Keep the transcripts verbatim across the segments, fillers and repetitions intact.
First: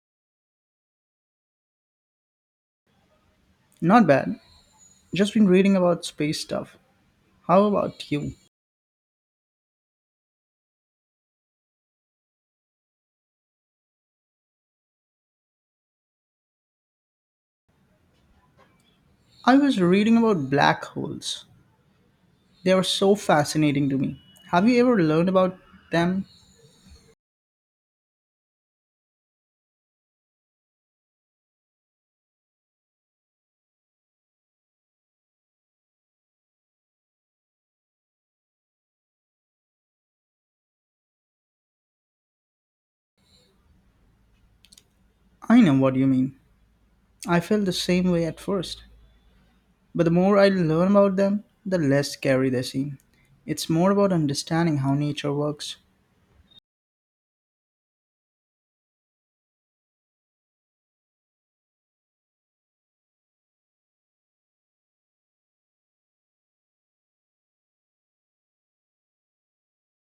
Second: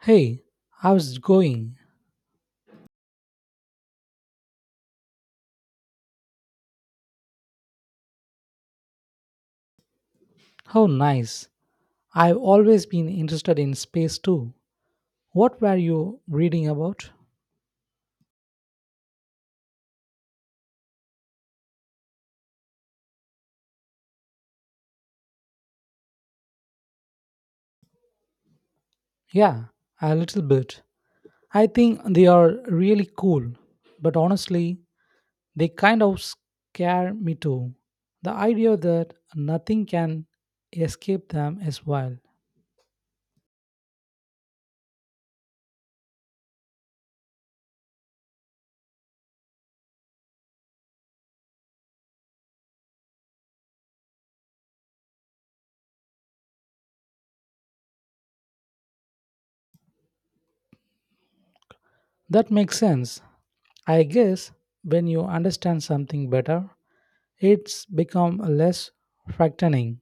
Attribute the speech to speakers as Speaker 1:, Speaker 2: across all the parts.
Speaker 1: Hey, how's it going?
Speaker 2: Not bad. Just been reading about space stuff. How about you?
Speaker 1: How nice. I've always been interested in space too. What were you reading about?
Speaker 2: I was reading about black holes. They are so fascinating to me. Have you ever learned about them?
Speaker 1: Yeah, a little bit. I think they are really cool, but honestly, they kind of scare me too. The idea that nothing can escape them is wild.
Speaker 2: I know what you mean. I felt the same way at first. But the more I learn about them, the less scary they seem. It's more about understanding how nature works.
Speaker 1: That makes sense. I guess when you understand something better, it's become less frightening.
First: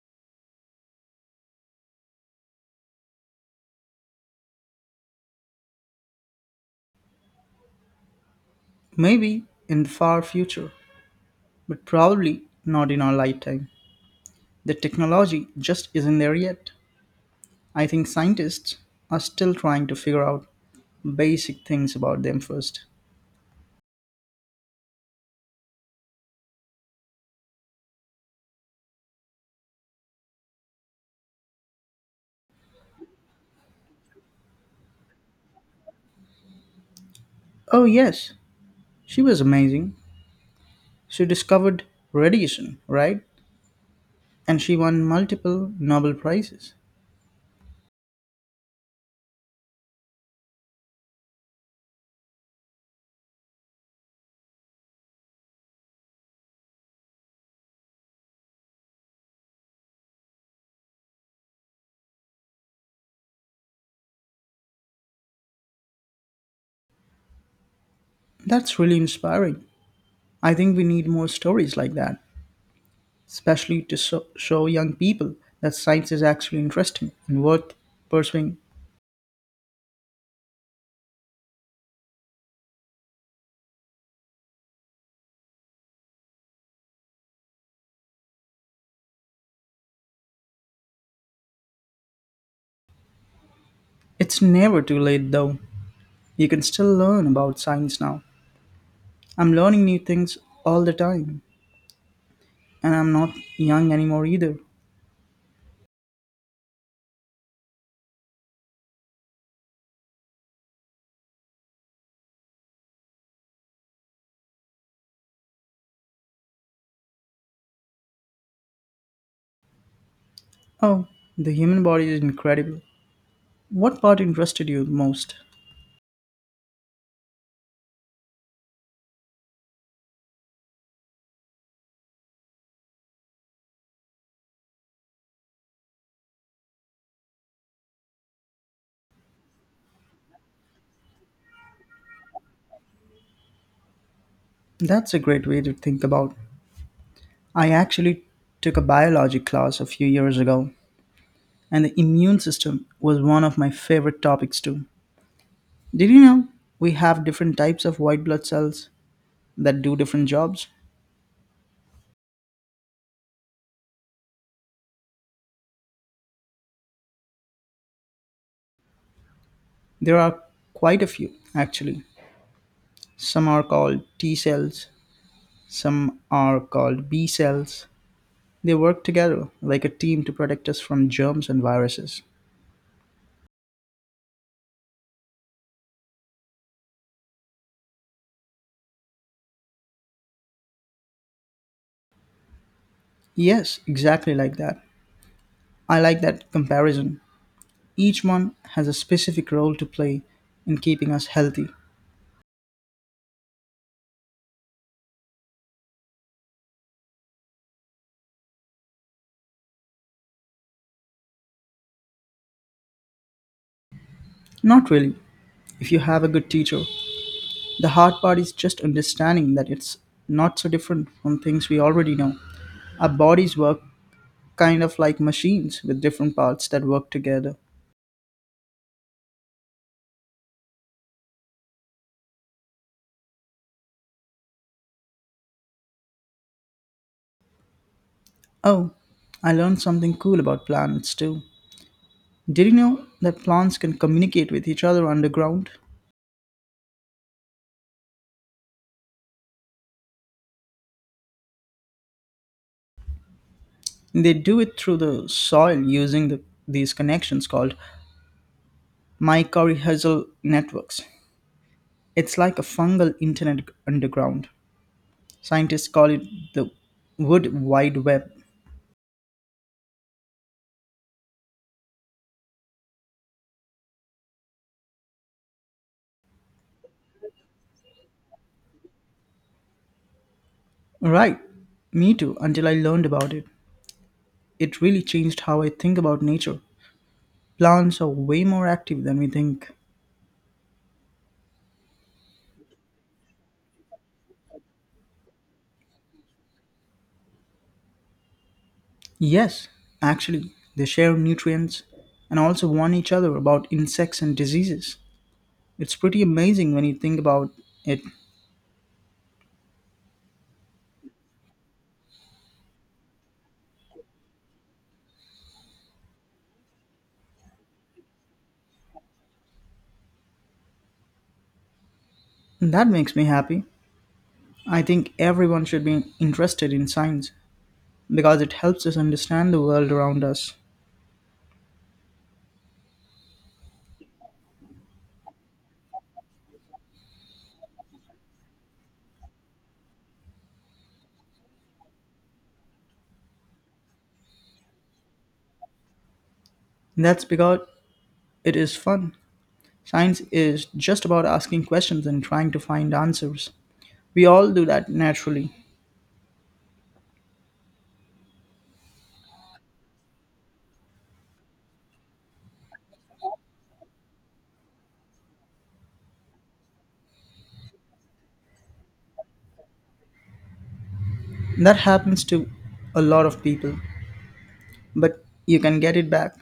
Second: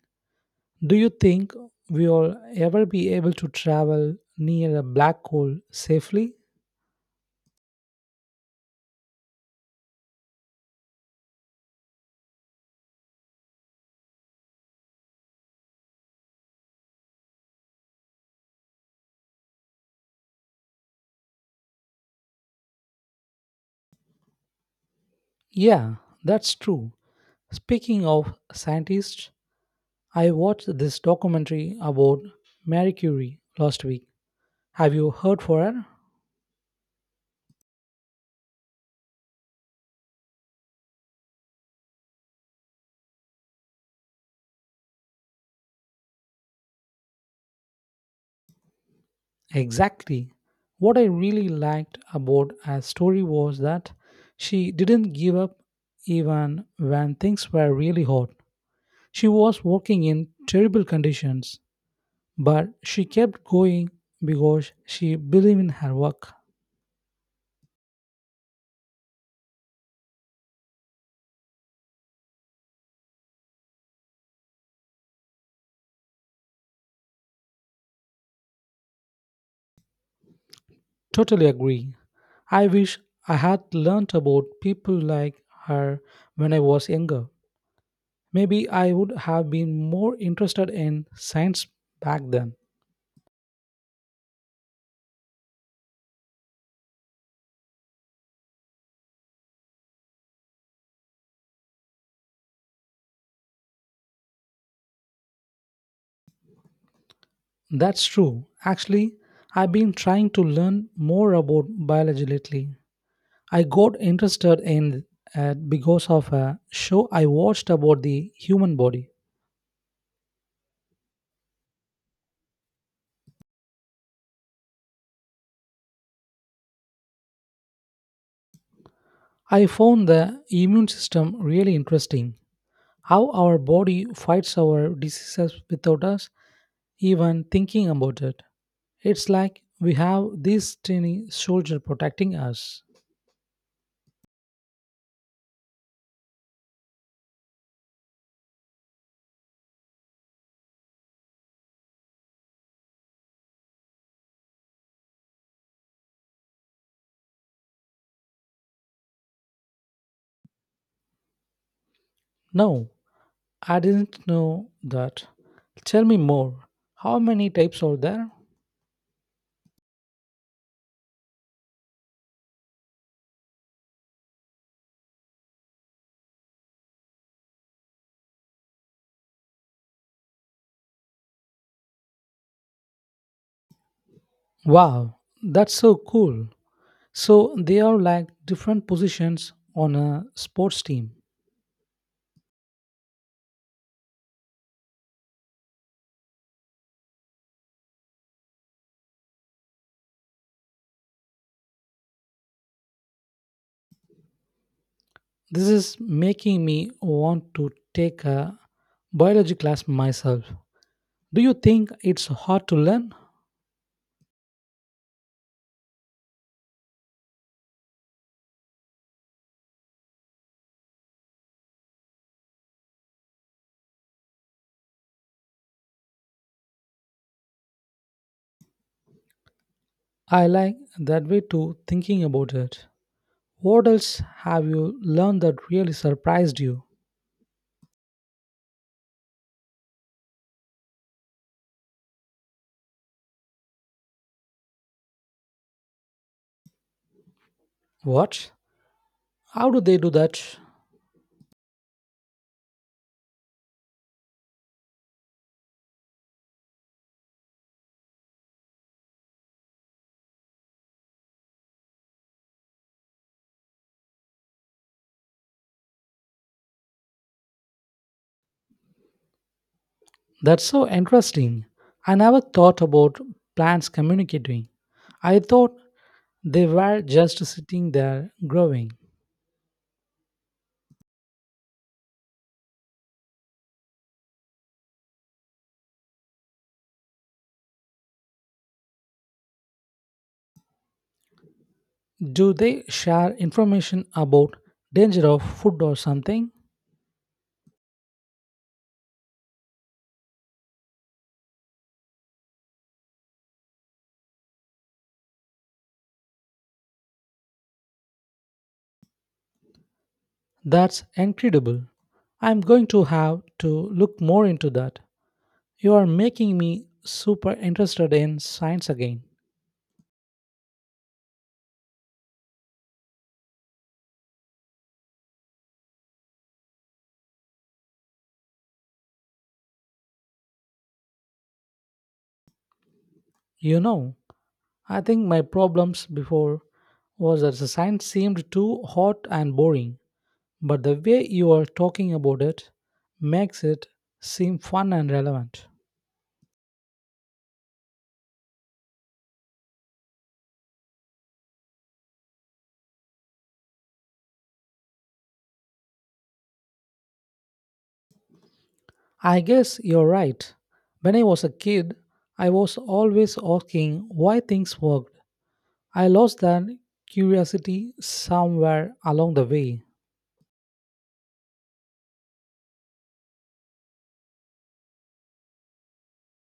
Speaker 1: Do you think we'll ever be able to travel near a black hole safely?
Speaker 2: Maybe in the far future, but probably not in our lifetime. The technology just isn't there yet. I think scientists are still trying to figure out basic things about them first.
Speaker 1: Yeah, that's true. Speaking of scientists, I watched this documentary about Marie Curie last week. Have you heard for her?
Speaker 2: Oh, yes, she was amazing. She discovered radiation, right? And she won multiple Nobel Prizes.
Speaker 1: Exactly. What I really liked about her story was that she didn't give up even when things were really hot. She was working in terrible conditions, but she kept going because she believed in her work.
Speaker 2: That's really inspiring. I think we need more stories like that, especially to so- show young people that science is actually interesting and worth pursuing.
Speaker 1: Totally agree. I wish I had learnt about people like her when I was younger. Maybe I would have been more interested in science back then.
Speaker 2: It's never too late, though. You can still learn about science now. I'm learning new things all the time, and I'm not young anymore either.
Speaker 1: That's true. Actually, I've been trying to learn more about biology lately. I got interested in it because of a show I watched about the human body.
Speaker 2: Oh, the human body is incredible. What part interested you most?
Speaker 1: I found the immune system really interesting. How our body fights our diseases without us even thinking about it. It's like we have this tiny soldier protecting us.
Speaker 2: That's a great way to think about. I actually took a biology class a few years ago, and the immune system was one of my favorite topics too. Did you know we have different types of white blood cells that do different jobs?
Speaker 1: No, I didn't know that. Tell me more. How many types are there?
Speaker 2: There are quite a few, actually. Some are called T cells, some are called B cells. They work together like a team to protect us from germs and viruses.
Speaker 1: Wow, that's so cool. So they are like different positions on a sports team.
Speaker 2: Yes, exactly like that. I like that comparison. Each one has a specific role to play in keeping us healthy.
Speaker 1: This is making me want to take a biology class myself. Do you think it's hard to learn?
Speaker 2: Not really, if you have a good teacher. The hard part is just understanding that it's not so different from things we already know. Our bodies work kind of like machines with different parts that work together.
Speaker 1: I like that way too, thinking about it. What else have you learned that really surprised you?
Speaker 2: Oh, I learned something cool about planets too. Did you know that plants can communicate with each other underground?
Speaker 1: What? How do they do that?
Speaker 2: They do it through the soil using the, these connections called mycorrhizal networks. It's like a fungal internet underground. Scientists call it the wood wide web.
Speaker 1: That's so interesting. I never thought about plants communicating. I thought they were just sitting there growing.
Speaker 2: Right, me too, until I learned about it. It really changed how I think about nature. Plants are way more active than we think.
Speaker 1: Do they share information about danger of food or something?
Speaker 2: Yes, actually, they share nutrients and also warn each other about insects and diseases. It's pretty amazing when you think about it.
Speaker 1: That's incredible. I'm going to have to look more into that. You are making me super interested in science again.
Speaker 2: That makes me happy. I think everyone should be interested in science because it helps us understand the world around us.
Speaker 1: You know, I think my problems before was that the science seemed too hot and boring, but the way you are talking about it makes it seem fun and relevant.
Speaker 2: That's because it is fun. Science is just about asking questions and trying to find answers. We all do that naturally.
Speaker 1: I guess you're right. When I was a kid, I was always asking why things worked. I lost that curiosity somewhere along the way.
Speaker 2: That happens to a lot of people, but you can get it back.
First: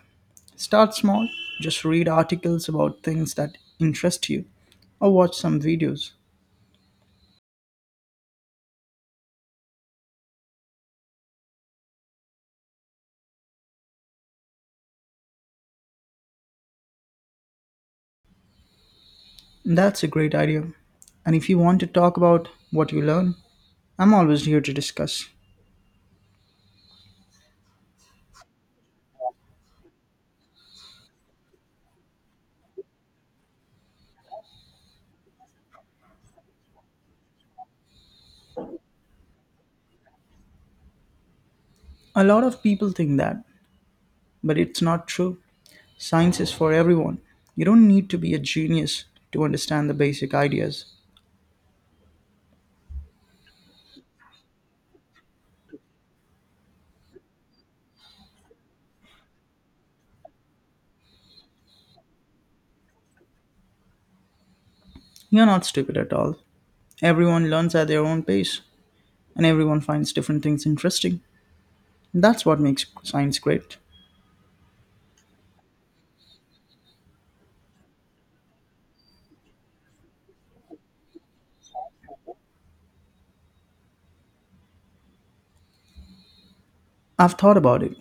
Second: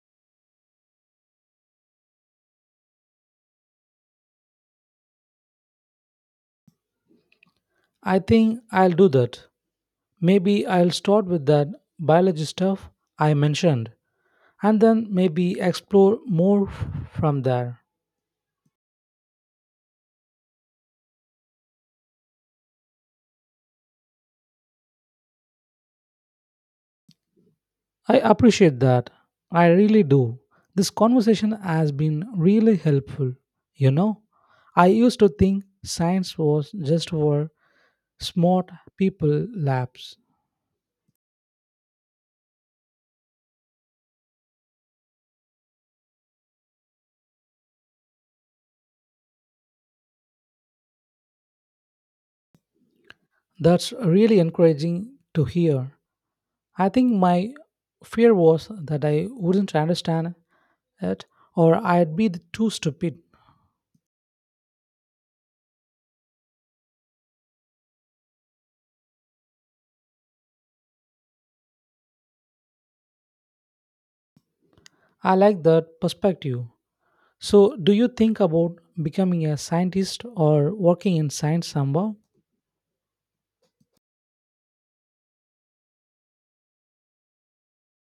Speaker 2: Start small, just read articles about things that interest you or watch some videos.
Speaker 1: I think I'll do that. Maybe I'll start with that biology stuff I mentioned and then maybe explore more f- from there.
Speaker 2: That's a great idea. And if you want to talk about what you learn, I'm always here to discuss.
Speaker 1: I appreciate that. I really do. This conversation has been really helpful. You know, I used to think science was just for smart people labs.
Speaker 2: A lot of people think that, but it's not true. Science is for everyone. You don't need to be a genius to understand the basic ideas.
Speaker 1: That's really encouraging to hear. I think my fear was that I wouldn't understand it or I'd be too stupid.
Speaker 2: You're not stupid at all. Everyone learns at their own pace, and everyone finds different things interesting. That's what makes science great.
Speaker 1: I like that perspective. So, do you think about becoming a scientist or working in science somehow?
Speaker 2: I've thought about it.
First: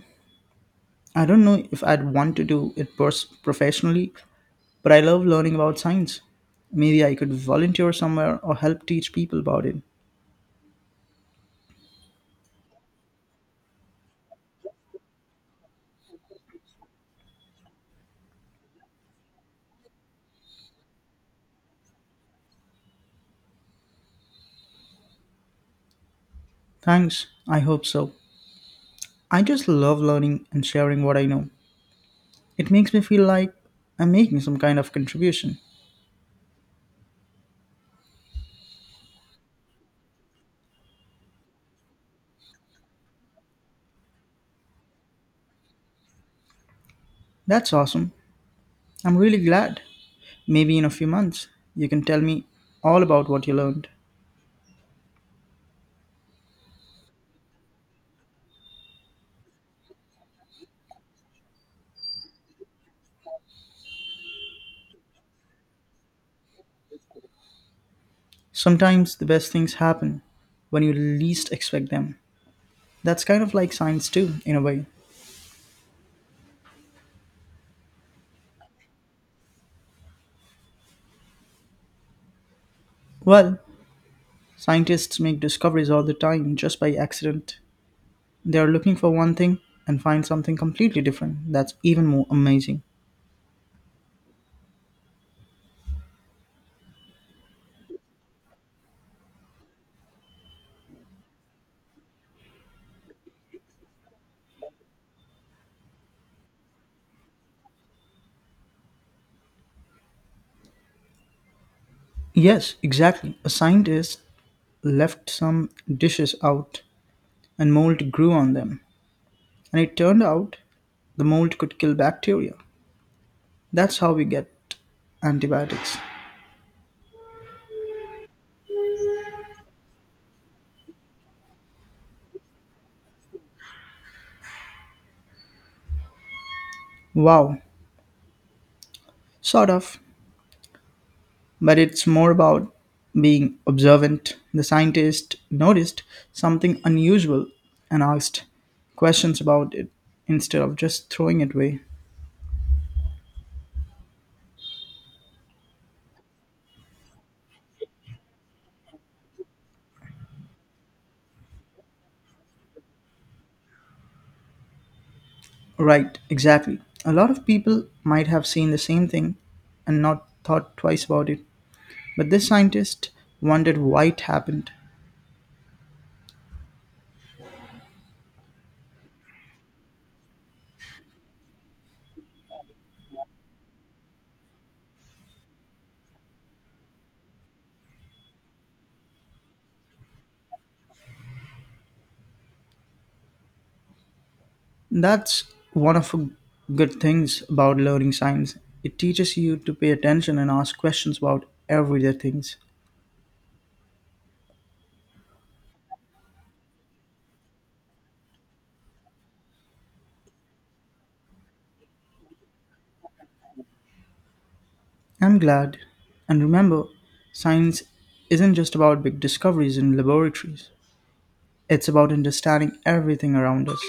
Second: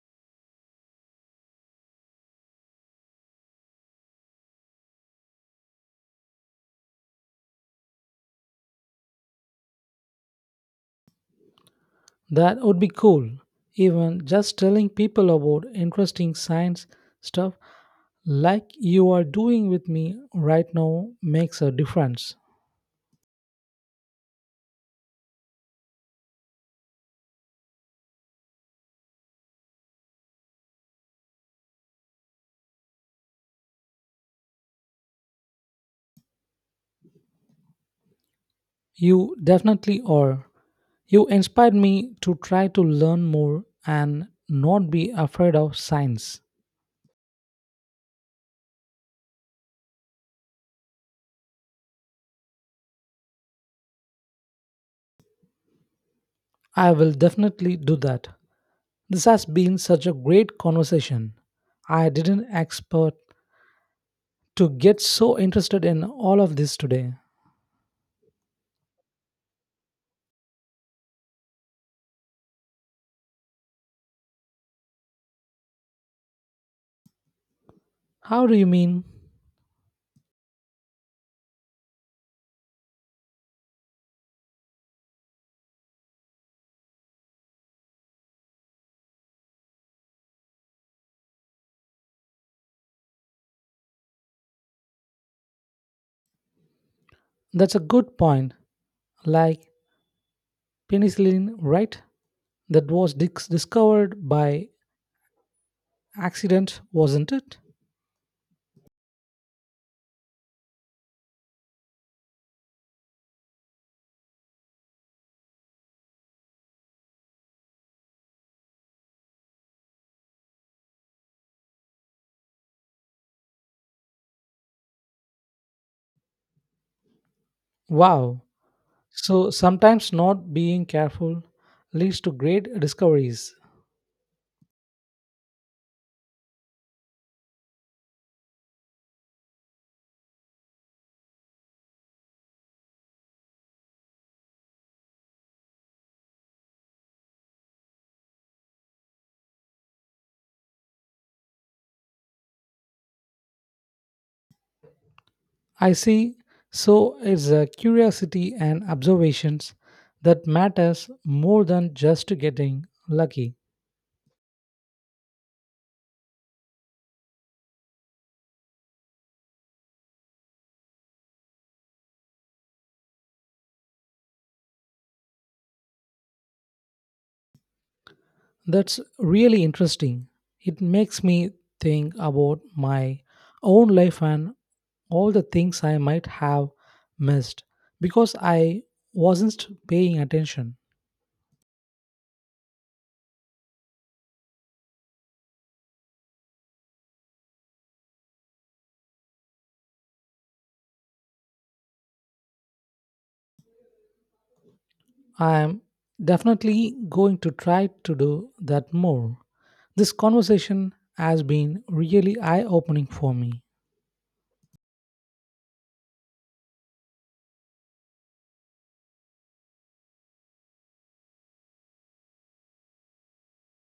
Speaker 2: I don't know if I'd want to do it pers- professionally, but I love learning about science. Maybe I could volunteer somewhere or help teach people about it.
Speaker 1: That would be cool. Even just telling people about interesting science stuff like you are doing with me right now makes a difference.
Speaker 2: Thanks, I hope so. I just love learning and sharing what I know. It makes me feel like I'm making some kind of contribution.
Speaker 1: You definitely are. You inspired me to try to learn more and not be afraid of science.
Speaker 2: That's awesome. I'm really glad. Maybe in a few months, you can tell me all about what you learned.
Speaker 1: I will definitely do that. This has been such a great conversation. I didn't expect to get so interested in all of this today.
Speaker 2: Sometimes the best things happen when you least expect them. That's kind of like science, too, in a way.
Speaker 1: How do you mean?
Speaker 2: Well, scientists make discoveries all the time just by accident. They are looking for one thing and find something completely different that's even more amazing.
Speaker 1: That's a good point. Like penicillin, right? That was dis- discovered by accident, wasn't it?
Speaker 2: Yes, exactly. A scientist left some dishes out and mold grew on them. And it turned out the mold could kill bacteria. That's how we get antibiotics.
Speaker 1: Wow. So sometimes not being careful leads to great discoveries.
Speaker 2: Wow, sort of. But it's more about being observant. The scientist noticed something unusual and asked questions about it instead of just throwing it away.
Speaker 1: I see. So it's a curiosity and observations that matters more than just getting lucky.
Speaker 2: Right, exactly. A lot of people might have seen the same thing and not thought twice about it. But this scientist wondered why it happened.
Speaker 1: That's really interesting. It makes me think about my own life and all the things I might have missed because I wasn't paying attention.
Speaker 2: That's one of the good things about learning science. It teaches you to pay attention and ask questions about everyday things.
Speaker 1: I am definitely going to try to do that more. This conversation has been really eye opening for me.
Speaker 2: I'm glad. And remember, science isn't just about big discoveries in laboratories, it's about understanding everything around us.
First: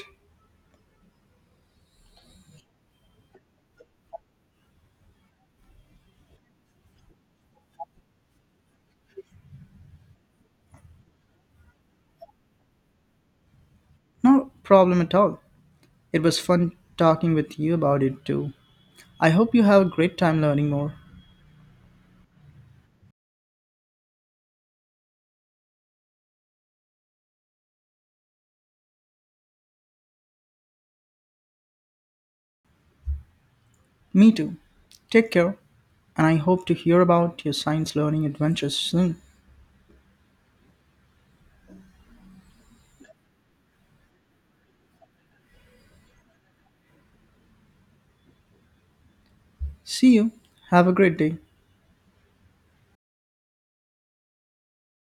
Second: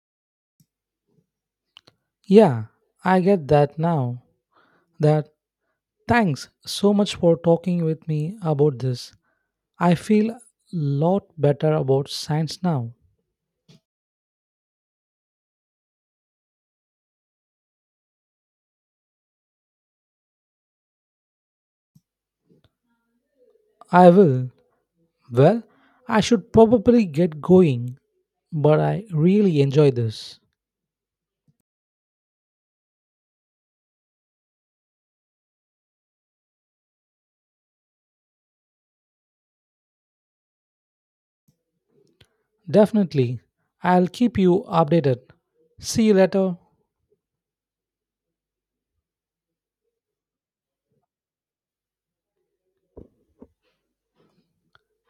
Speaker 1: Yeah, I get that now. That thanks so much for talking with me about this. I feel a lot better about science now.
Speaker 2: No problem at all. It was fun talking with you about it too. I hope you have a great time learning more.
Speaker 1: I will. Well, I should probably get going, but I really enjoy this.
Speaker 2: Me too. Take care, and I hope to hear about your science learning adventures soon.
Speaker 1: Definitely. I'll keep you updated. See you later.
Speaker 2: See you. Have a great day.